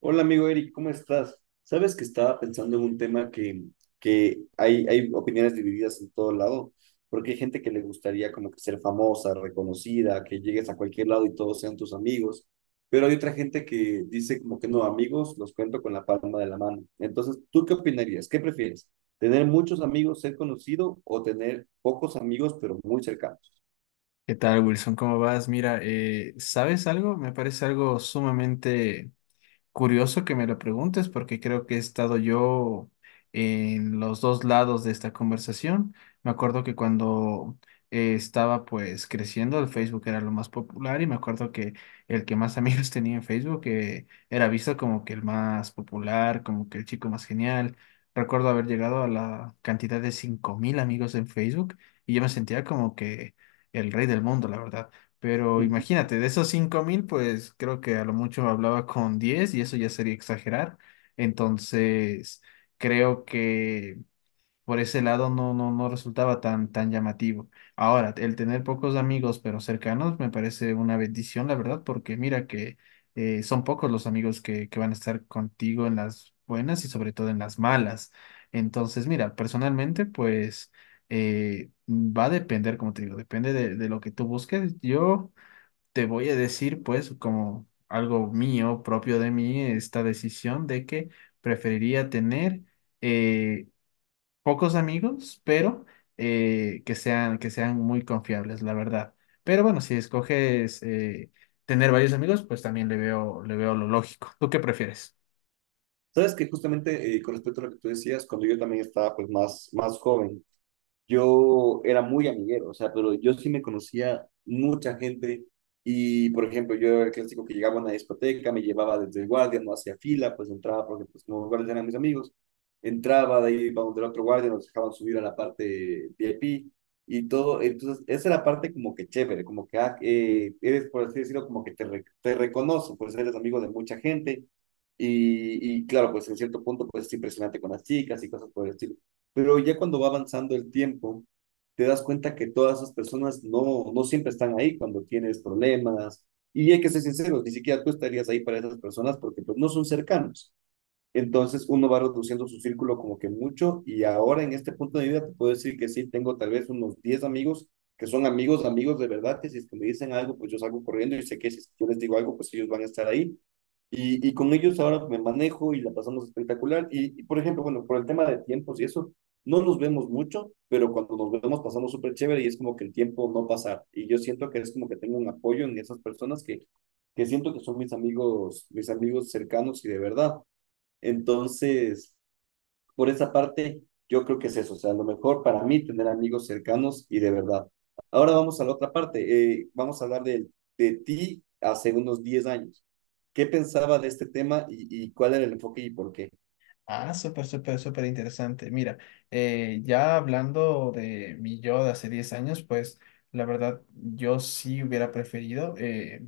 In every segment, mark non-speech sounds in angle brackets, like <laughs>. Hola amigo Eric, ¿cómo estás? Sabes que estaba pensando en un tema que hay opiniones divididas en todo lado, porque hay gente que le gustaría como que ser famosa, reconocida, que llegues a cualquier lado y todos sean tus amigos, pero hay otra gente que dice como que no, amigos los cuento con la palma de la mano. Entonces, ¿tú qué opinarías? ¿Qué prefieres? ¿Tener muchos amigos, ser conocido o tener pocos amigos, pero muy cercanos? ¿Qué tal, Wilson? ¿Cómo vas? Mira, ¿sabes algo? Me parece algo sumamente curioso que me lo preguntes porque creo que he estado yo en los dos lados de esta conversación. Me acuerdo que cuando estaba pues creciendo, el Facebook era lo más popular, y me acuerdo que el que más amigos <laughs> tenía en Facebook era visto como que el más popular, como que el chico más genial. Recuerdo haber llegado a la cantidad de 5.000 amigos en Facebook y yo me sentía como que el rey del mundo, la verdad. Pero <laughs> imagínate, de esos 5.000 pues creo que a lo mucho hablaba con 10 y eso ya sería exagerar. Entonces, creo que por ese lado no resultaba tan llamativo. Ahora, el tener pocos amigos pero cercanos me parece una bendición, la verdad, porque mira que son pocos los amigos que van a estar contigo en las buenas y sobre todo en las malas. Entonces, mira, personalmente, pues va a depender, como te digo, depende de lo que tú busques. Yo te voy a decir, pues, como algo mío, propio de mí, esta decisión de que preferiría tener eh, pocos amigos, pero que sean muy confiables, la verdad. Pero bueno, si escoges tener varios amigos, pues también le veo lo lógico. ¿Tú qué prefieres? Sabes que justamente con respecto a lo que tú decías, cuando yo también estaba pues más, más joven, yo era muy amiguero, o sea, pero yo sí me conocía mucha gente y, por ejemplo, yo era el clásico que llegaba a una discoteca, me llevaba desde el guardia, no hacía fila, pues entraba porque pues como guardias eran mis amigos, entraba de ahí iba donde el otro guardia, nos dejaban subir a la parte VIP y todo, entonces esa es la parte como que chévere, como que ah, eres, por así decirlo, como que te reconocen, pues eres amigo de mucha gente. Y claro, pues en cierto punto, pues es impresionante con las chicas y cosas por el estilo. Pero ya cuando va avanzando el tiempo, te das cuenta que todas esas personas no, no siempre están ahí cuando tienes problemas. Y hay que ser sinceros, ni siquiera tú estarías ahí para esas personas porque pues, no son cercanos. Entonces uno va reduciendo su círculo como que mucho y ahora en este punto de vida te puedo decir que sí, tengo tal vez unos 10 amigos que son amigos, amigos de verdad, que si es que me dicen algo, pues yo salgo corriendo y sé que si yo les digo algo, pues ellos van a estar ahí. Y con ellos ahora me manejo y la pasamos espectacular. Y, por ejemplo, bueno, por el tema de tiempos y eso, no nos vemos mucho, pero cuando nos vemos pasamos súper chévere y es como que el tiempo no pasa. Y yo siento que es como que tengo un apoyo en esas personas que siento que son mis amigos cercanos y de verdad. Entonces, por esa parte, yo creo que es eso. O sea, lo mejor para mí tener amigos cercanos y de verdad. Ahora vamos a la otra parte. Vamos a hablar de ti hace unos 10 años. ¿Qué pensaba de este tema y cuál era el enfoque y por qué? Ah, súper, súper, súper interesante. Mira, ya hablando de mi yo de hace 10 años, pues la verdad yo sí hubiera preferido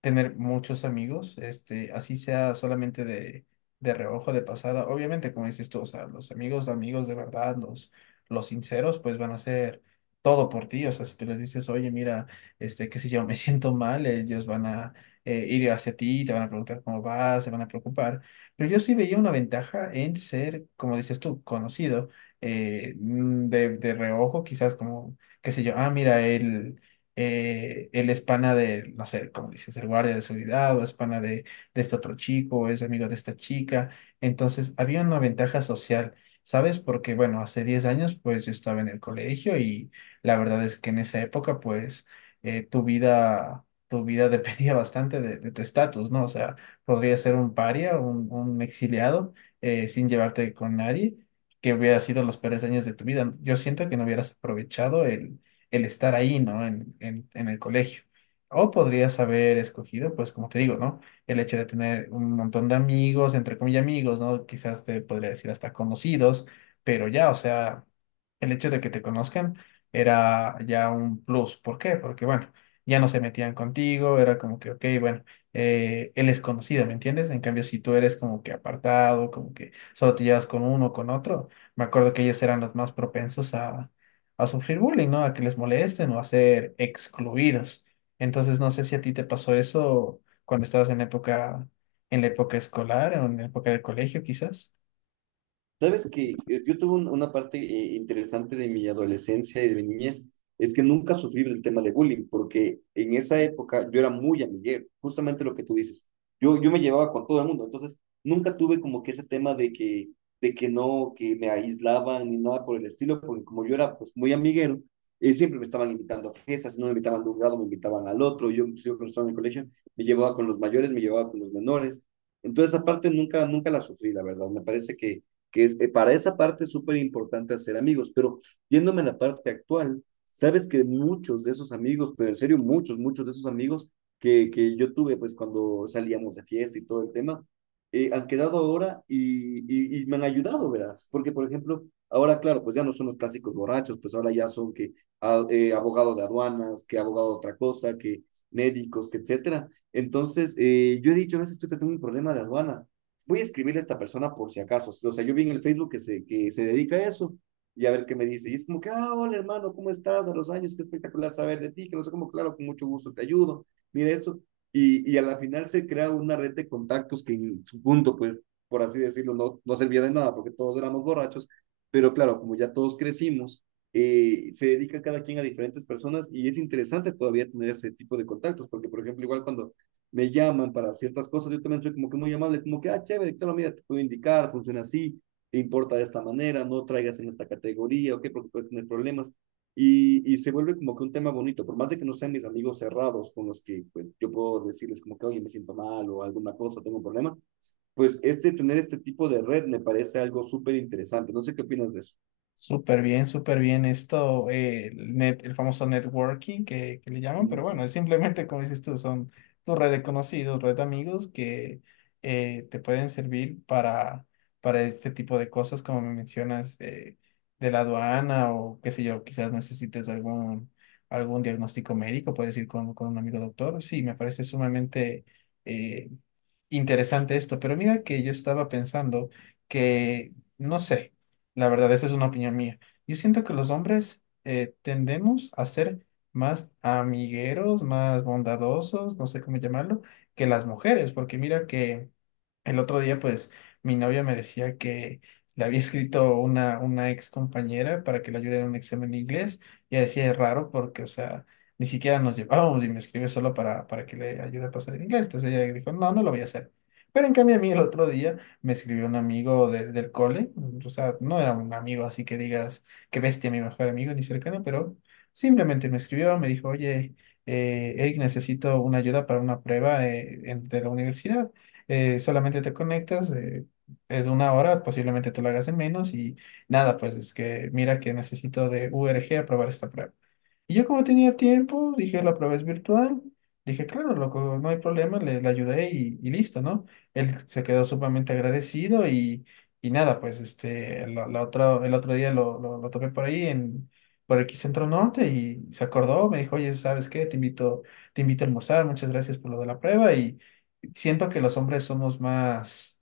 tener muchos amigos, este, así sea solamente de reojo, de pasada. Obviamente, como dices tú, o sea, los amigos de verdad, los sinceros, pues van a hacer todo por ti. O sea, si tú les dices, oye, mira, este, qué sé yo, <laughs> me siento mal, ellos van a ir hacia ti, te van a preguntar cómo vas, se van a preocupar. Pero yo sí veía una ventaja en ser, como dices tú, conocido, de reojo, quizás como, qué sé yo, ah, mira, él es pana de, no sé, como dices, el guardia de seguridad, o es pana de este otro chico, o es amigo de esta chica. Entonces, había una ventaja social, ¿sabes? Porque, bueno, hace 10 años, pues yo estaba en el colegio y la verdad es que en esa época, pues, tu vida <laughs> dependía bastante de tu estatus, ¿no? O sea, podría ser un paria, un exiliado, sin llevarte con nadie, que hubiera sido los peores años de tu vida. Yo siento que no hubieras aprovechado el estar ahí, ¿no? En el colegio. O podrías haber escogido, pues como te digo, ¿no? El hecho de tener un montón de amigos, entre comillas amigos, ¿no? Quizás te podría decir hasta conocidos, pero ya, o sea, el hecho de que te conozcan era ya un plus. ¿Por qué? Porque, bueno, ya no se metían contigo, era como que, ok, bueno, él es conocido, ¿me entiendes? En cambio, si tú eres como que apartado, como que solo te llevas con uno o con otro, me acuerdo que ellos eran los más propensos a sufrir bullying, ¿no? A que les molesten o a ser excluidos. Entonces, no sé si a ti te pasó eso cuando estabas en época, en la época escolar o en la época de colegio, quizás. Sabes que yo tuve una parte interesante de mi adolescencia y de mi niñez, es que nunca sufrí del tema de bullying, porque en esa época yo era muy amiguero, justamente lo que tú dices. Yo me llevaba con todo el mundo, entonces nunca tuve como que ese tema de que no, que me aislaban ni nada por el estilo, porque como yo era pues muy amiguero, siempre me estaban invitando a fiestas, si no me invitaban de un grado, me invitaban al otro, yo, pues, yo cuando estaba en el colegio, me llevaba con los mayores, me llevaba con los menores. Entonces, aparte, nunca, nunca la sufrí, la verdad. Me parece que es, para esa parte es súper importante hacer amigos, pero yéndome a la parte actual, sabes que muchos de esos amigos, pero en serio muchos, muchos de esos amigos que yo tuve pues cuando salíamos de fiesta y todo el tema, han quedado ahora y me han ayudado, verás, porque por ejemplo, ahora claro, pues ya no son los clásicos borrachos, pues ahora ya son que abogado de aduanas, que abogado de otra cosa, que médicos, que etcétera. Entonces, yo he dicho, a veces estoy teniendo un problema de aduanas voy a escribirle a esta persona por si acaso. O sea, yo vi en el Facebook que se dedica a eso y a ver qué me dice. Y es como que, ah, hola hermano, ¿cómo estás? A los años, qué espectacular saber de ti, que no sé cómo, claro, con mucho gusto te ayudo. Mira esto. Y a la final se crea una red de contactos que en su punto, pues, por así decirlo, no, no servía de nada porque todos éramos borrachos. Pero claro, como ya todos crecimos, se dedica cada quien a diferentes personas y es interesante todavía tener ese tipo de contactos, porque por ejemplo, igual cuando me llaman para ciertas cosas, yo también soy como que muy amable, como que, ah, chévere, claro, mira, te puedo indicar, funciona así, te importa de esta manera, no traigas en esta categoría, ok, porque puedes tener problemas. Y se vuelve como que un tema bonito, por más de que no sean mis amigos cerrados con los que pues, yo puedo decirles como que, oye, me siento mal o alguna cosa, tengo un problema, pues este, tener este tipo de red me parece algo súper interesante. No sé qué opinas de eso. Súper bien esto, el famoso networking que le llaman, pero bueno, es simplemente como dices tú, son tu red de conocidos, red de amigos que te pueden servir para este tipo de cosas, como me mencionas, de la aduana o qué sé yo, quizás necesites algún diagnóstico médico, puedes ir con un amigo doctor. Sí, me parece sumamente eh, interesante esto, pero mira que yo estaba pensando que, no sé. La verdad, esa es una opinión mía. Yo siento que los hombres tendemos a ser más amigueros, más bondadosos, no sé cómo llamarlo, que las mujeres, porque mira que el otro día, pues, mi novia me decía que le había escrito una ex compañera para que le ayude en un examen de inglés. Y ella decía, es raro porque, o sea, ni siquiera nos llevábamos y me escribió solo para que le ayude a pasar el inglés. Entonces ella dijo, no, no lo voy a hacer. Pero en cambio a mí el otro día me escribió un amigo del cole. O sea, no era un amigo así que digas, qué bestia, mi mejor amigo, ni cercano, pero simplemente me escribió, me dijo, oye, Eric, necesito una ayuda para una prueba de la universidad, solamente te conectas, es una hora, posiblemente tú lo hagas en menos y nada, pues es que mira que necesito de URG aprobar esta prueba. Y yo como tenía tiempo, dije, la prueba es virtual. Dije, claro, loco, no hay problema, le ayudé y listo, ¿no? Él se quedó sumamente agradecido y nada, pues este, el otro día lo topé por ahí por aquí Centro Norte, y se acordó, me dijo, oye, ¿sabes qué? Te invito a almorzar, muchas gracias por lo de la prueba. Y siento que los hombres somos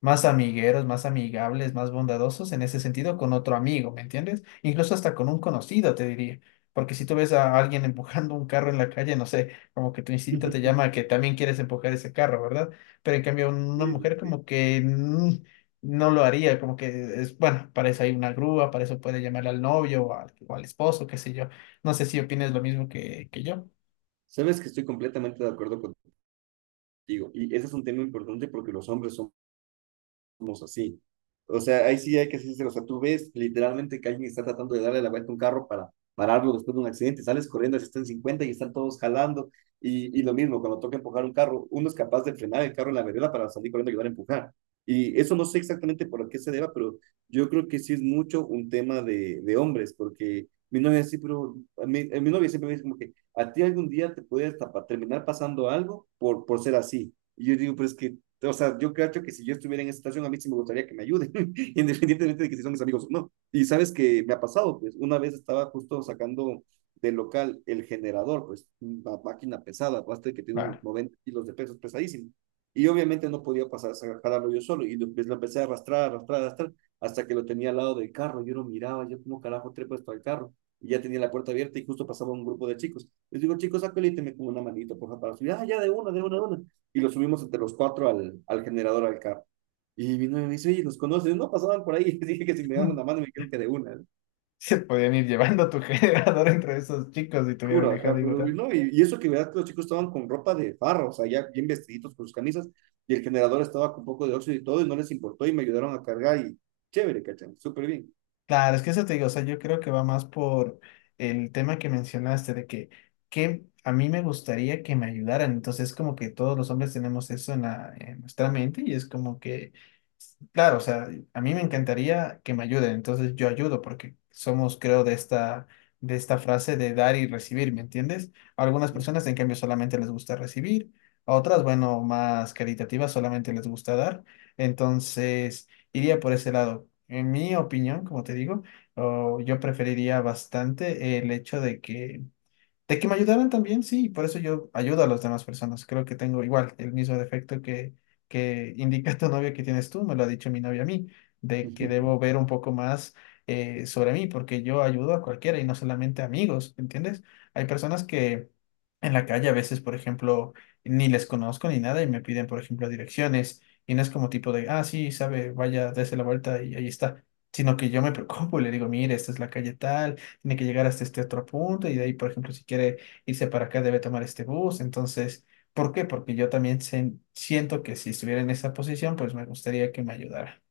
más amigueros, más amigables, más bondadosos en ese sentido con otro amigo, ¿me entiendes? Incluso hasta con un conocido, te diría. Porque si tú ves a alguien <laughs> empujando un carro en la calle, no sé, como que tu instinto te llama a <laughs> que también quieres empujar ese carro, ¿verdad? Pero en cambio una Sí, mujer sí. como que no lo haría, como que es, bueno, para eso hay una grúa, para eso puede llamar al novio o al esposo, qué sé yo. No sé si opinas lo mismo que yo. Sabes que estoy completamente de acuerdo contigo y ese es un tema importante porque los hombres son somos así. O sea, ahí sí hay que ser sincero. O sea, tú ves literalmente que alguien está tratando de darle la vuelta a un carro para pararlo después de un accidente, sales corriendo, así están 50 y están todos jalando, y lo mismo, cuando toca empujar un carro, uno es capaz de frenar el carro en la vereda para salir corriendo y ayudar a empujar. Y eso no sé exactamente por qué se deba, pero yo creo que sí es mucho un tema de hombres, porque mi novia sí, pero a mi novia siempre me dice como que a ti algún día te puede hasta terminar pasando algo por ser así. Y yo digo, pero es que o sea, yo creo que si yo estuviera en esa situación, a mí sí me gustaría que me ayuden, <laughs> independientemente de que si son mis amigos o no. Y sabes que me ha pasado, pues una vez estaba justo sacando del local el generador, pues una máquina pesada, basta que tiene Ah, unos 90 kilos de pesos pesadísimo. Y obviamente no podía pasar, jalarlo yo solo. Y lo, pues, lo empecé a arrastrar, arrastrar, arrastrar, hasta que lo tenía al lado del carro. Yo lo miraba, yo como carajo trepo esto al carro. Y ya tenía la puerta abierta y justo pasaba un grupo de chicos. Les digo, chicos, saco y me como una manito, por favor, para subir. Ah, ya, de una, de una, de una y lo subimos entre los cuatro al generador, al carro. Y mi novia me dice, oye, ¿nos conoces? No, pasaban por ahí. <laughs> Y dije que si me daban una <laughs> mano, me dijeron que de una. ¿No? se podían ir llevando tu <laughs> generador entre esos chicos y te hubieran Juro, dejado. acá, Y pero no. Y eso que verdad que los chicos estaban con ropa de farro, o sea, ya bien vestiditos con sus camisas. Y el generador estaba con un poco de óxido y todo, y no les importó. Y me ayudaron a cargar. Y chévere, ¿cachan? Súper bien. claro, es que eso te digo, o sea, yo creo que va más por el tema que mencionaste de que a mí me gustaría que me ayudaran, entonces como que todos los hombres tenemos eso en nuestra mente, y es como que, claro, o sea, a mí me encantaría que me ayuden, entonces yo ayudo porque somos, creo, de esta frase de dar y recibir, ¿me entiendes? A algunas personas, en cambio, solamente les gusta recibir; a otras, bueno, más caritativas, solamente les gusta dar, entonces iría por ese lado. En mi opinión, como te digo, o yo preferiría bastante el hecho de que me ayudaran también, sí, por eso yo ayudo a las demás personas. Creo que tengo igual el mismo defecto que indica tu novio que tienes tú, me lo ha dicho mi novia a mí, de que debo <laughs> ver un poco más sobre mí, porque yo ayudo a cualquiera y no solamente a amigos, ¿entiendes? Hay personas que en la calle a veces, por ejemplo, ni les conozco ni nada y me piden, por ejemplo, direcciones, y no es como tipo de, ah, sí, sabe, vaya, dése la vuelta y ahí está, sino que yo me preocupo y le digo, mire, esta es la calle tal, tiene que llegar hasta este otro punto, y de ahí, por ejemplo, si quiere irse para acá, debe tomar este bus. Entonces, ¿por qué? Porque yo también siento que si estuviera en esa posición, pues me gustaría que me ayudara.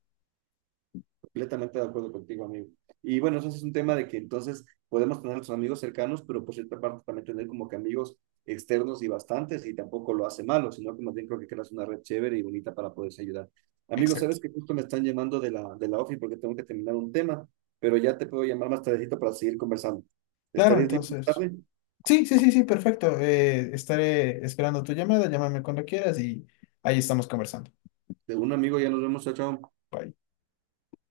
Completamente de acuerdo contigo, amigo. Y bueno, eso es un tema de que entonces podemos tener a nuestros amigos cercanos, pero por cierta parte también tener como que amigos externos y bastantes, y tampoco lo hace malo, sino que más bien creo que creas una red chévere y bonita para poderse ayudar. Amigos, Exacto. sabes que justo me están llamando de la OFI porque tengo que terminar un tema, pero ya te puedo llamar más tardecito para seguir conversando. Claro, ¿Estarías libre más entonces. tarde? Sí, sí, sí, sí, perfecto. Estaré esperando tu llamada, llámame cuando quieras y ahí estamos conversando. De un amigo, ya nos vemos, chao, chao. Bye.